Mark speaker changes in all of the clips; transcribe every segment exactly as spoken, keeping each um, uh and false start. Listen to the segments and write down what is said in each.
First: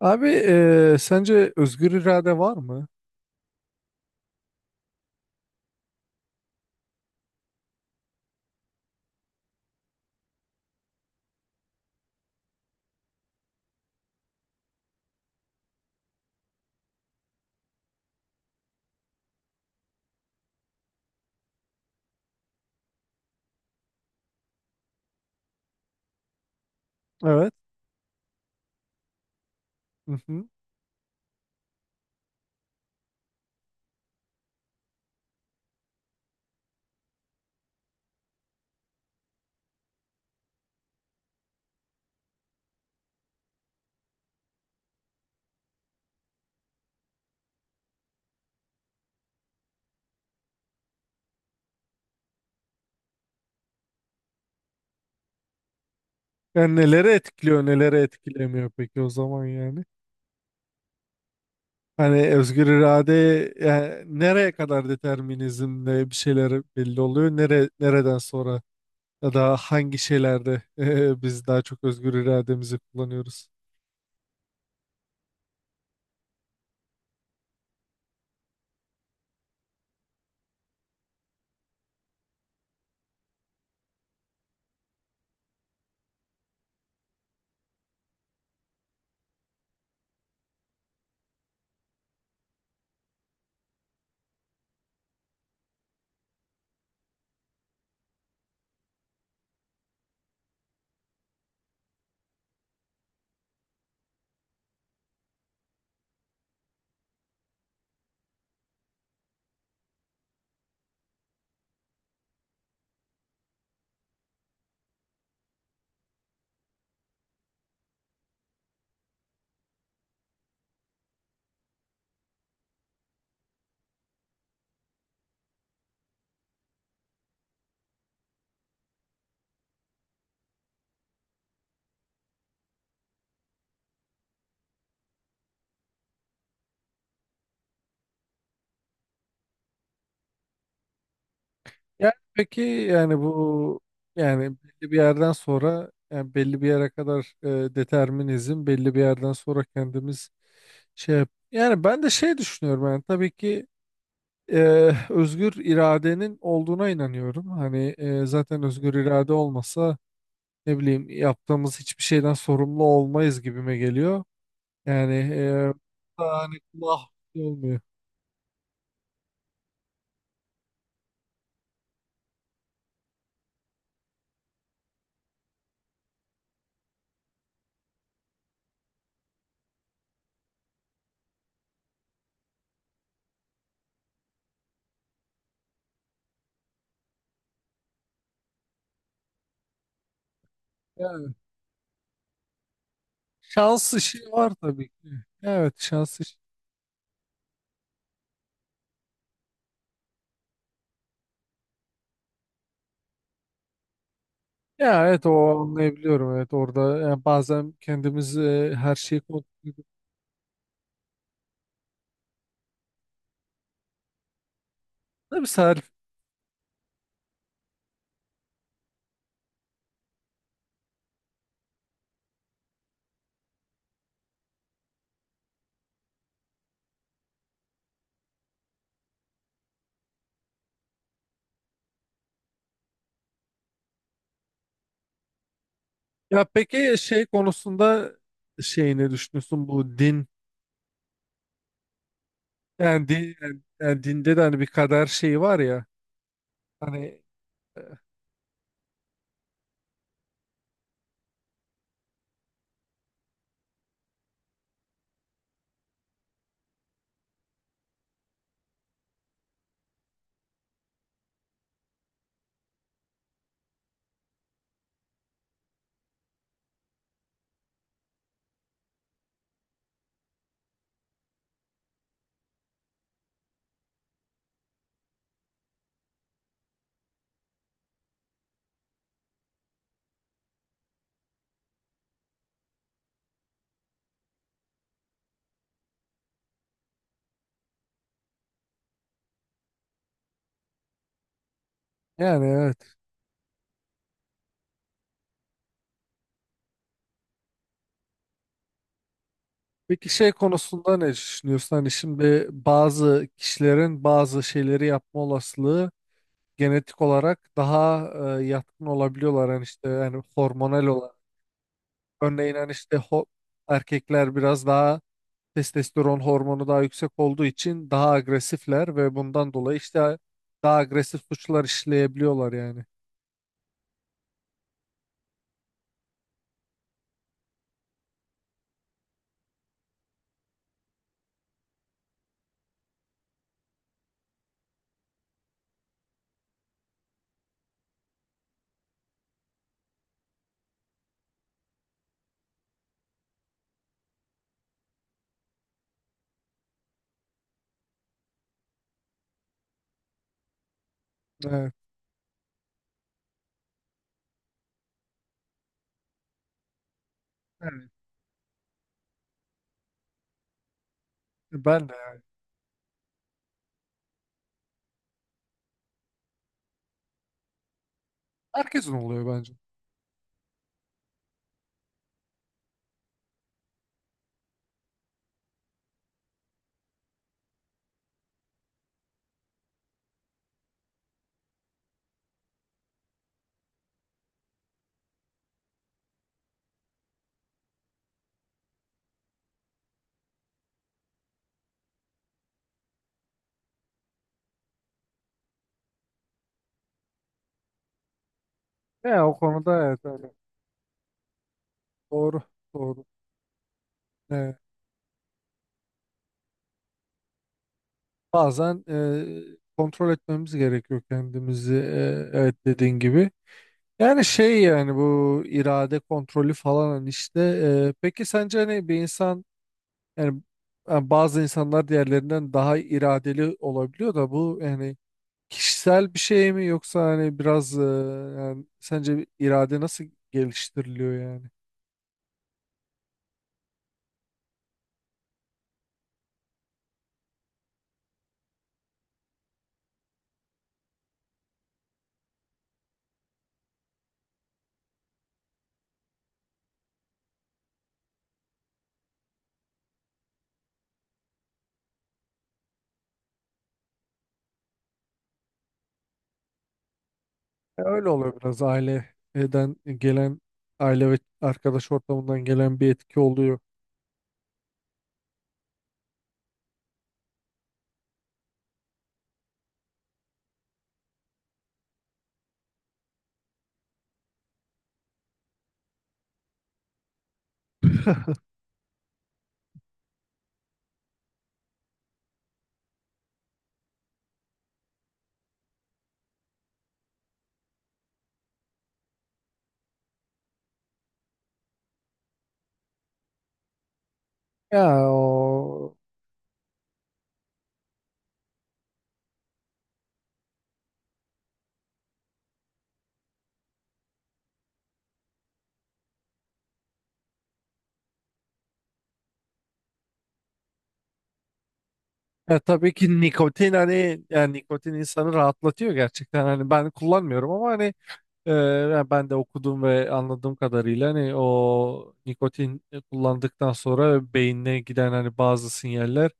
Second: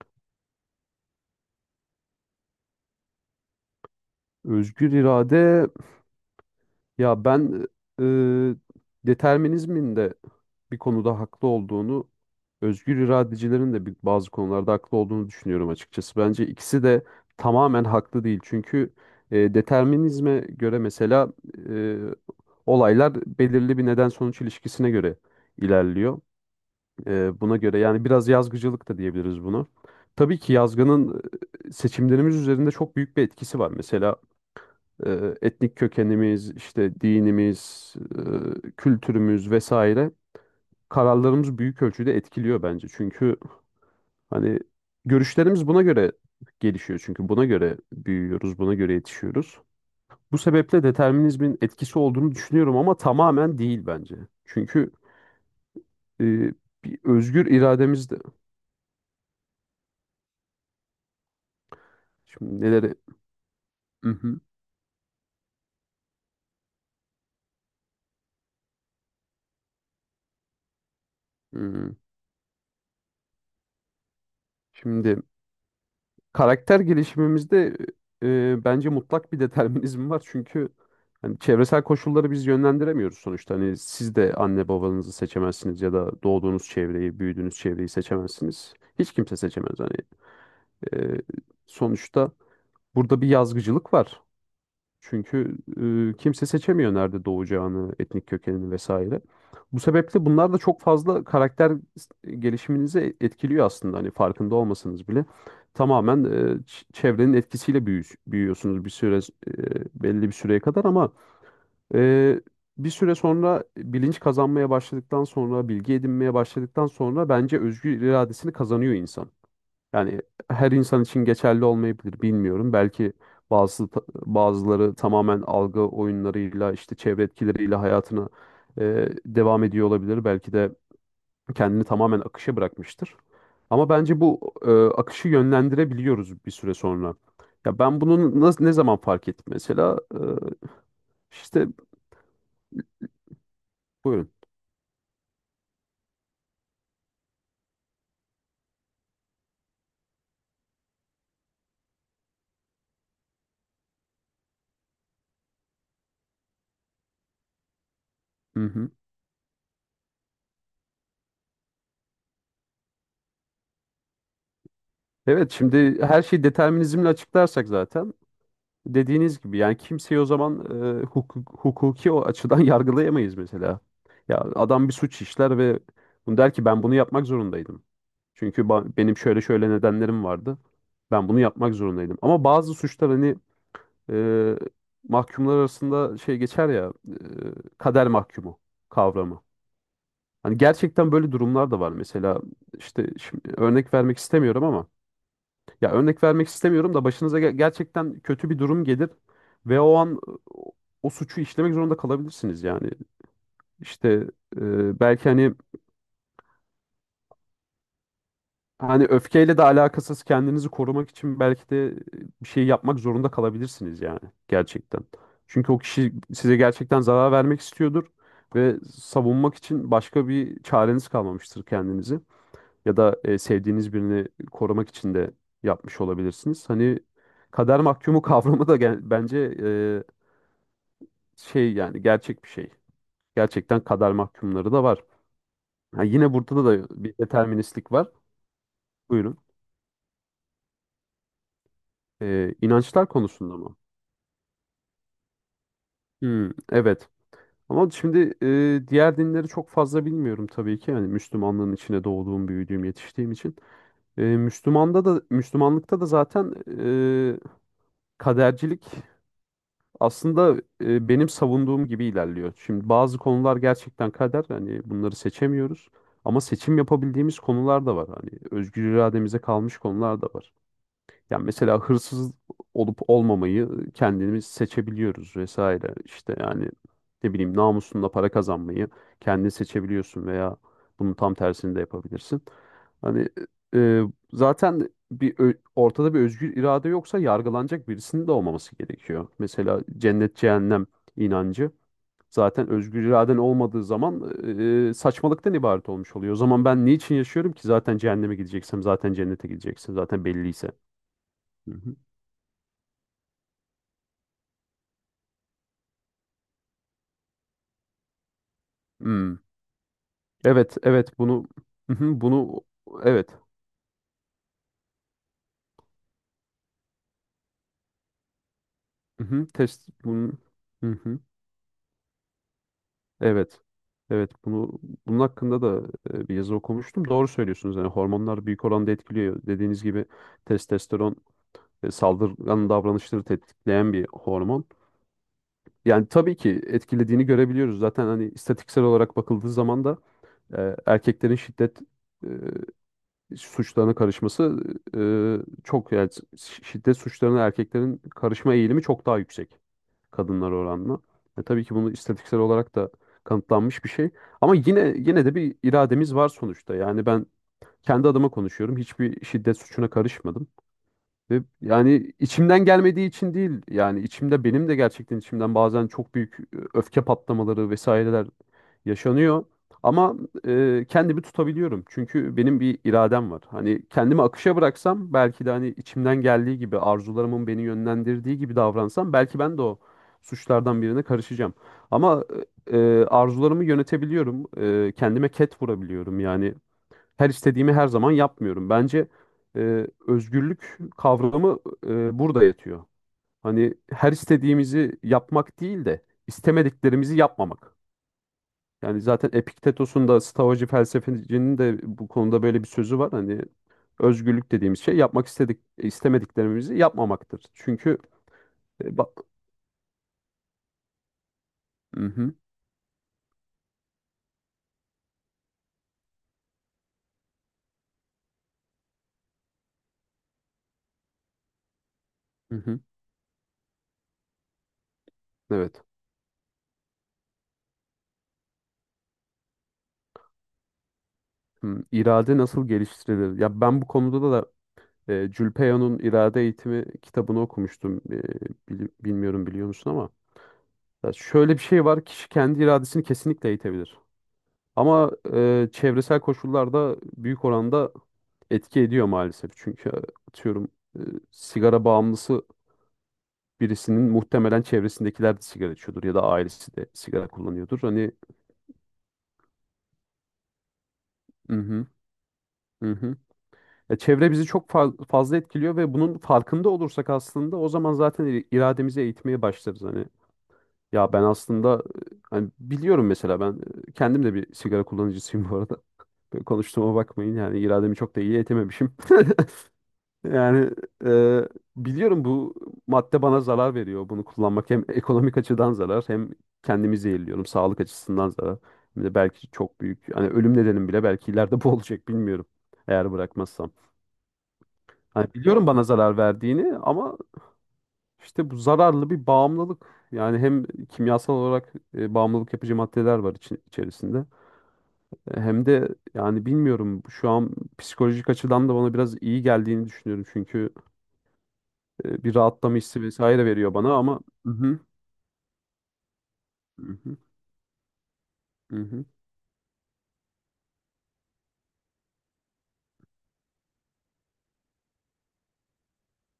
Speaker 1: Abi eee, sence özgür irade var mı?
Speaker 2: Özgür irade. Ya ben, e, determinizmin de bir konuda haklı olduğunu, özgür iradecilerin de bir- bazı konularda haklı olduğunu düşünüyorum açıkçası. Bence ikisi de tamamen haklı değil. Çünkü e, determinizme göre mesela e, olaylar belirli bir neden sonuç ilişkisine göre ilerliyor. Ee,
Speaker 1: Evet.
Speaker 2: buna göre yani biraz yazgıcılık da diyebiliriz bunu.
Speaker 1: Hı
Speaker 2: Tabii
Speaker 1: hı.
Speaker 2: ki yazgının e, seçimlerimiz üzerinde çok büyük bir etkisi var. Mesela e, etnik kökenimiz, işte dinimiz, e, kültürümüz vesaire kararlarımız büyük ölçüde etkiliyor bence. Çünkü hani görüşlerimiz buna göre gelişiyor. Çünkü buna göre büyüyoruz, buna göre yetişiyoruz. Bu sebeple determinizmin etkisi olduğunu düşünüyorum ama tamamen değil bence. Çünkü e,
Speaker 1: Yani
Speaker 2: bir
Speaker 1: nelere
Speaker 2: özgür
Speaker 1: etkiliyor, nelere
Speaker 2: irademiz de
Speaker 1: etkilemiyor peki o zaman yani? Hani
Speaker 2: şimdi
Speaker 1: özgür
Speaker 2: neleri...
Speaker 1: irade yani
Speaker 2: Mhm.
Speaker 1: nereye kadar determinizmle bir şeyler belli oluyor? Nere, nereden sonra ya da hangi şeylerde eee, biz daha çok
Speaker 2: Hmm.
Speaker 1: özgür irademizi kullanıyoruz?
Speaker 2: Şimdi karakter gelişimimizde e, e, bence mutlak bir determinizm var. Çünkü hani çevresel koşulları biz yönlendiremiyoruz sonuçta. Hani siz de anne babanızı seçemezsiniz ya da doğduğunuz çevreyi, büyüdüğünüz çevreyi seçemezsiniz. Hiç kimse seçemez. Hani e, sonuçta burada bir yazgıcılık var. Çünkü e, kimse seçemiyor nerede doğacağını, etnik kökenini vesaire. Bu sebeple bunlar da çok fazla karakter gelişiminizi etkiliyor aslında. Hani farkında olmasanız bile tamamen e, ç- çevrenin etkisiyle büyü- büyüyorsunuz bir süre, e, belli bir süreye kadar ama e, bir süre sonra bilinç kazanmaya başladıktan sonra, bilgi edinmeye başladıktan sonra bence özgür iradesini kazanıyor insan. Yani her insan için geçerli olmayabilir, bilmiyorum. Belki bazı bazıları tamamen algı oyunlarıyla, işte çevre etkileriyle hayatına e, devam ediyor olabilir. Belki de kendini tamamen akışa bırakmıştır. Ama bence bu, e, akışı yönlendirebiliyoruz bir süre sonra. Ya ben bunun nasıl, ne zaman fark ettim mesela? E, işte
Speaker 1: Yani peki yani bu
Speaker 2: buyurun.
Speaker 1: yani belli bir yerden sonra, yani belli bir yere kadar e, determinizm, belli bir yerden sonra kendimiz şey yap- yani ben de şey düşünüyorum. Yani tabii ki e, özgür iradenin olduğuna inanıyorum. Hani e,
Speaker 2: Hı
Speaker 1: zaten
Speaker 2: hı.
Speaker 1: özgür irade olmasa ne bileyim, yaptığımız hiçbir şeyden sorumlu olmayız gibime geliyor. Yani
Speaker 2: Evet,
Speaker 1: e,
Speaker 2: şimdi her şeyi
Speaker 1: hani kulağım
Speaker 2: determinizmle açıklarsak
Speaker 1: olmuyor.
Speaker 2: zaten dediğiniz gibi, yani kimseyi o zaman e, hukuk- hukuki o açıdan yargılayamayız mesela. Ya adam bir suç işler ve bunu der ki ben bunu yapmak zorundaydım. Çünkü ba- benim şöyle şöyle nedenlerim vardı. Ben bunu yapmak zorundaydım. Ama bazı suçlar hani, e, mahkumlar arasında şey geçer ya, e, kader mahkumu kavramı. Hani gerçekten böyle
Speaker 1: Yani
Speaker 2: durumlar da var. Mesela işte şimdi
Speaker 1: şans
Speaker 2: örnek
Speaker 1: işi
Speaker 2: vermek
Speaker 1: var
Speaker 2: istemiyorum
Speaker 1: tabii
Speaker 2: ama,
Speaker 1: ki. Evet,
Speaker 2: ya
Speaker 1: şans
Speaker 2: örnek
Speaker 1: işi.
Speaker 2: vermek istemiyorum da başınıza ge- gerçekten kötü bir durum gelir ve o an o, o suçu işlemek zorunda kalabilirsiniz yani. İşte e,
Speaker 1: Ya evet,
Speaker 2: belki
Speaker 1: o
Speaker 2: hani
Speaker 1: anlayabiliyorum, evet orada yani bazen kendimiz e, her
Speaker 2: hani
Speaker 1: şeyi kontrol
Speaker 2: öfkeyle de
Speaker 1: ediyoruz.
Speaker 2: alakasız kendinizi korumak için belki de e, bir şey yapmak zorunda kalabilirsiniz yani, gerçekten.
Speaker 1: Tabii
Speaker 2: Çünkü o
Speaker 1: Salih.
Speaker 2: kişi size gerçekten zarar vermek istiyordur ve savunmak için başka bir çareniz kalmamıştır kendinizi. Ya da e, sevdiğiniz birini korumak için de yapmış olabilirsiniz. Hani kader mahkumu kavramı da gen- bence e, şey yani gerçek bir şey. Gerçekten kader mahkumları da var. Ha, yine
Speaker 1: Ya
Speaker 2: burada
Speaker 1: peki
Speaker 2: da bir
Speaker 1: şey
Speaker 2: deterministlik var.
Speaker 1: konusunda, şey ne
Speaker 2: Buyurun.
Speaker 1: düşünüyorsun, bu din
Speaker 2: E, inançlar
Speaker 1: yani, din,
Speaker 2: konusunda
Speaker 1: yani
Speaker 2: mı?
Speaker 1: yani dinde de hani bir kader şeyi var ya
Speaker 2: Hmm, evet.
Speaker 1: hani,
Speaker 2: Ama şimdi e, diğer dinleri çok fazla bilmiyorum tabii ki. Yani Müslümanlığın içine doğduğum, büyüdüğüm, yetiştiğim için. E, Müslümanda da Müslümanlıkta da zaten e, kadercilik aslında e, benim savunduğum gibi ilerliyor. Şimdi bazı konular gerçekten kader. Hani bunları seçemiyoruz. Ama seçim yapabildiğimiz konular da var. Hani özgür irademize kalmış konular da var. Yani mesela hırsız olup olmamayı kendimiz seçebiliyoruz vesaire. İşte yani ne bileyim, namusunla para kazanmayı kendin seçebiliyorsun veya bunun tam tersini de yapabilirsin. Hani e, zaten bir ö- ortada bir özgür irade yoksa yargılanacak birisinin de olmaması gerekiyor. Mesela cennet cehennem inancı,
Speaker 1: yani
Speaker 2: zaten
Speaker 1: evet.
Speaker 2: özgür iraden olmadığı zaman e, saçmalıktan ibaret olmuş oluyor. O zaman ben niçin yaşıyorum ki zaten cehenneme gideceksem, zaten cennete gideceksin
Speaker 1: Peki
Speaker 2: zaten
Speaker 1: şey
Speaker 2: belliyse.
Speaker 1: konusunda ne düşünüyorsun? Hani şimdi bazı kişilerin bazı şeyleri yapma olasılığı genetik olarak daha e, yatkın
Speaker 2: Hmm.
Speaker 1: olabiliyorlar. Hani işte yani
Speaker 2: Evet,
Speaker 1: hormonal olarak.
Speaker 2: evet, bunu... Hı hı,
Speaker 1: Örneğin
Speaker 2: bunu,
Speaker 1: hani işte ho-
Speaker 2: evet.
Speaker 1: erkekler biraz daha testosteron hormonu daha yüksek olduğu için daha agresifler ve
Speaker 2: Hı hı,
Speaker 1: bundan dolayı
Speaker 2: test
Speaker 1: işte
Speaker 2: bunu...
Speaker 1: daha
Speaker 2: Hı hı,
Speaker 1: agresif suçlar işleyebiliyorlar yani.
Speaker 2: evet. Evet, bunu bunun hakkında da e, bir yazı okumuştum. Doğru söylüyorsunuz. Yani hormonlar büyük oranda etkiliyor. Dediğiniz gibi testosteron e, saldırgan davranışları tetikleyen bir hormon. Yani tabii ki etkilediğini görebiliyoruz. Zaten hani istatistiksel olarak bakıldığı zaman da e, erkeklerin şiddet e, suçlarına karışması e, çok yani, şi- şiddet suçlarına erkeklerin karışma eğilimi çok daha yüksek kadınlar oranla. E, tabii
Speaker 1: Evet.
Speaker 2: ki bunu istatistiksel olarak da kanıtlanmış bir şey. Ama yine yine de bir irademiz var sonuçta. Yani ben
Speaker 1: Evet.
Speaker 2: kendi adıma konuşuyorum. Hiçbir şiddet suçuna karışmadım. Ve
Speaker 1: Ben de
Speaker 2: yani
Speaker 1: yani.
Speaker 2: içimden gelmediği için değil, yani içimde, benim de gerçekten içimden bazen çok büyük e, öfke patlamaları vesaireler
Speaker 1: Herkesin oluyor
Speaker 2: yaşanıyor.
Speaker 1: bence.
Speaker 2: Ama e, kendimi tutabiliyorum. Çünkü benim bir iradem var. Hani kendimi akışa bıraksam, belki de hani içimden geldiği gibi, arzularımın beni yönlendirdiği gibi davransam, belki ben de o suçlardan birine karışacağım. Ama e, e, arzularımı yönetebiliyorum. E, kendime ket vurabiliyorum. Yani her istediğimi her zaman yapmıyorum. Bence e, özgürlük kavramı e, burada yatıyor. Hani her istediğimizi yapmak değil de istemediklerimizi yapmamak. Yani
Speaker 1: Ya
Speaker 2: zaten
Speaker 1: o konuda evet
Speaker 2: Epiktetos'un da,
Speaker 1: öyle.
Speaker 2: Stoacı felsefecinin de bu
Speaker 1: Doğru.
Speaker 2: konuda böyle bir sözü
Speaker 1: Doğru.
Speaker 2: var. Hani özgürlük
Speaker 1: Evet.
Speaker 2: dediğimiz şey yapmak istedik istemediklerimizi yapmamaktır. Çünkü
Speaker 1: Bazen
Speaker 2: e, bak,
Speaker 1: e, kontrol etmemiz gerekiyor kendimizi.
Speaker 2: hı
Speaker 1: E,
Speaker 2: hı,
Speaker 1: evet dediğin gibi. Yani şey, yani bu irade kontrolü falan hani işte e, peki sence hani bir insan yani, yani bazı insanlar diğerlerinden
Speaker 2: hı
Speaker 1: daha
Speaker 2: hı,
Speaker 1: iradeli olabiliyor da bu yani
Speaker 2: evet.
Speaker 1: kişisel bir şey mi, yoksa hani biraz e, yani sence bir irade nasıl geliştiriliyor yani?
Speaker 2: Hı, irade nasıl geliştirilir? Ya ben bu konuda da... E, Julpeo'nun İrade Eğitimi kitabını okumuştum. E, bili- bilmiyorum, biliyor musun ama. Ya, şöyle bir şey var. Kişi kendi iradesini kesinlikle eğitebilir. Ama e, çevresel koşullar da büyük oranda etki ediyor maalesef. Çünkü e, atıyorum, e, sigara bağımlısı birisinin muhtemelen çevresindekiler de sigara içiyordur ya da ailesi de sigara kullanıyordur.
Speaker 1: E, Öyle
Speaker 2: Hani,
Speaker 1: oluyor biraz, aileden gelen, aile ve
Speaker 2: hı hı,
Speaker 1: arkadaş ortamından gelen bir
Speaker 2: hı hı.
Speaker 1: etki oluyor.
Speaker 2: Ya çevre bizi çok fa- fazla etkiliyor ve bunun farkında olursak aslında o zaman zaten ir- irademizi eğitmeye başlarız. Hani, ya ben aslında, e, hani biliyorum mesela ben, e, kendim de bir sigara kullanıcısıyım bu arada. Böyle konuştuğuma bakmayın yani, irademi çok da iyi etememişim. Yani e, biliyorum bu madde bana zarar veriyor, bunu kullanmak. Hem ekonomik açıdan zarar, hem kendimi zehirliyorum, sağlık açısından zarar. Hem de belki çok büyük, hani ölüm nedenim bile belki ileride bu olacak, bilmiyorum, eğer bırakmazsam.
Speaker 1: Ya
Speaker 2: Hani biliyorum bana
Speaker 1: o,
Speaker 2: zarar verdiğini ama... İşte bu zararlı bir bağımlılık. Yani hem kimyasal olarak e, bağımlılık yapıcı maddeler var için, içerisinde. E, Hem de yani bilmiyorum, şu an psikolojik açıdan da bana biraz iyi geldiğini düşünüyorum. Çünkü e, bir
Speaker 1: ya
Speaker 2: rahatlama
Speaker 1: tabii
Speaker 2: hissi
Speaker 1: ki
Speaker 2: vesaire
Speaker 1: nikotin,
Speaker 2: veriyor bana ama...
Speaker 1: hani
Speaker 2: Hı
Speaker 1: yani
Speaker 2: hı,
Speaker 1: nikotin insanı rahatlatıyor gerçekten. Hani
Speaker 2: hı
Speaker 1: ben
Speaker 2: hı,
Speaker 1: kullanmıyorum ama hani Ee,
Speaker 2: hı hı,
Speaker 1: yani ben de okudum ve anladığım kadarıyla hani o nikotin kullandıktan sonra beynine giden hani bazı sinyaller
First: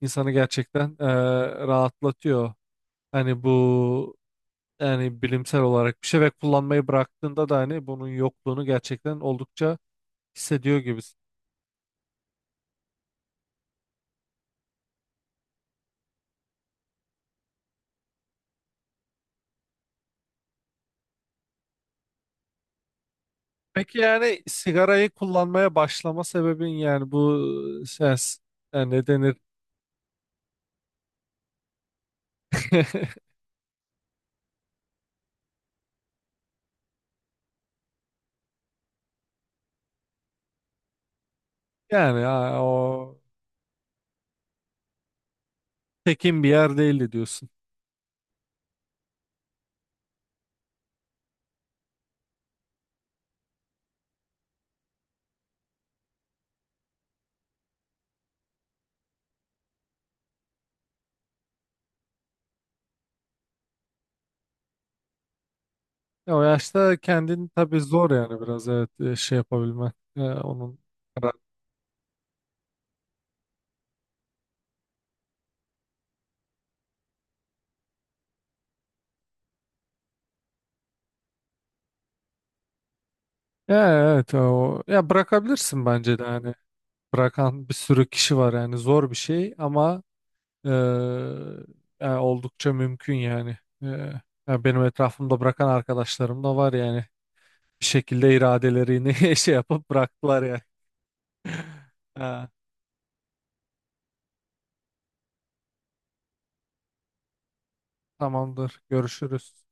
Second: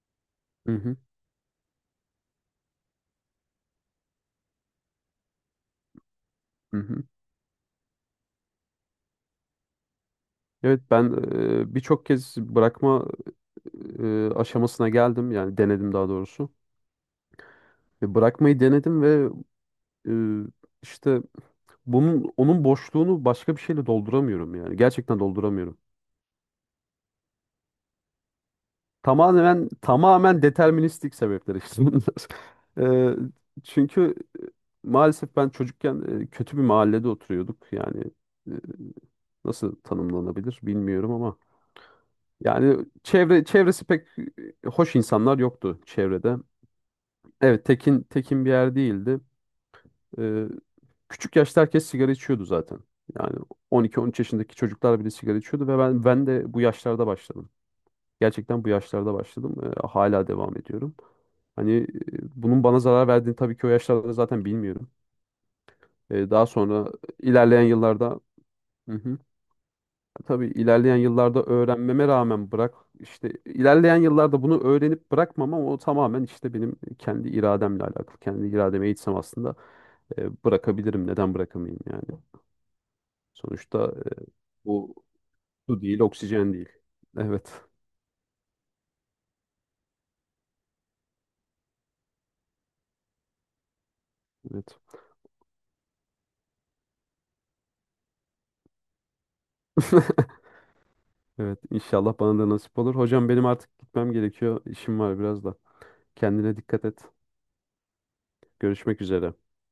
Speaker 1: insanı
Speaker 2: hı
Speaker 1: gerçekten
Speaker 2: hı,
Speaker 1: e, rahatlatıyor. Hani bu yani bilimsel olarak bir şey ve
Speaker 2: hı
Speaker 1: kullanmayı
Speaker 2: hı.
Speaker 1: bıraktığında da hani bunun yokluğunu gerçekten oldukça hissediyor
Speaker 2: Evet, ben
Speaker 1: gibisin.
Speaker 2: e, birçok kez bırakma e, aşamasına geldim. Yani denedim, daha doğrusu. Ve bırakmayı denedim ve... Ee, işte bunun onun boşluğunu başka bir şeyle
Speaker 1: Peki yani
Speaker 2: dolduramıyorum yani.
Speaker 1: sigarayı
Speaker 2: Gerçekten
Speaker 1: kullanmaya
Speaker 2: dolduramıyorum.
Speaker 1: başlama sebebin yani bu ses, yani ne denir?
Speaker 2: Tamamen tamamen deterministik sebepler işte bunlar. Ee, Çünkü maalesef ben çocukken e, kötü bir mahallede oturuyorduk. Yani e, nasıl tanımlanabilir bilmiyorum ama
Speaker 1: Yani ha,
Speaker 2: yani
Speaker 1: o
Speaker 2: çevre çevresi pek e, hoş insanlar yoktu çevrede.
Speaker 1: tekin bir yer değildi diyorsun.
Speaker 2: Evet, tekin tekin bir yer değildi. Ee, Küçük yaşta herkes sigara içiyordu zaten. Yani on iki, on üç yaşındaki çocuklar bile sigara içiyordu ve ben ben de bu yaşlarda başladım. Gerçekten bu yaşlarda başladım. Ee, hala devam ediyorum. Hani e, bunun bana zarar verdiğini tabii ki o yaşlarda zaten bilmiyorum. Ee,
Speaker 1: Ya o
Speaker 2: daha sonra
Speaker 1: yaşta kendini
Speaker 2: ilerleyen
Speaker 1: tabii zor
Speaker 2: yıllarda,
Speaker 1: yani, biraz evet,
Speaker 2: hı
Speaker 1: e,
Speaker 2: hı,
Speaker 1: şey yapabilmen. E,
Speaker 2: tabii
Speaker 1: onun
Speaker 2: ilerleyen
Speaker 1: karar-
Speaker 2: yıllarda öğrenmeme rağmen bırak... işte ilerleyen yıllarda bunu öğrenip bırakmam ama o tamamen işte benim kendi irademle alakalı. Kendi irademe eğitsem aslında e, bırakabilirim. Neden bırakamayayım yani? Sonuçta
Speaker 1: ya
Speaker 2: e,
Speaker 1: evet, o
Speaker 2: bu
Speaker 1: ya
Speaker 2: su
Speaker 1: bırakabilirsin
Speaker 2: değil,
Speaker 1: bence de,
Speaker 2: oksijen
Speaker 1: hani
Speaker 2: değil. Evet.
Speaker 1: bırakan bir sürü kişi var yani, zor bir şey ama e, ya oldukça mümkün yani. E, ya
Speaker 2: Evet.
Speaker 1: benim etrafımda bırakan arkadaşlarım da var yani bir şekilde iradelerini şey yapıp bıraktılar yani.
Speaker 2: Evet, inşallah bana
Speaker 1: Ha,
Speaker 2: da nasip olur. Hocam benim artık gitmem gerekiyor. İşim var biraz da. Kendine dikkat et.
Speaker 1: tamamdır,
Speaker 2: Görüşmek üzere.
Speaker 1: görüşürüz.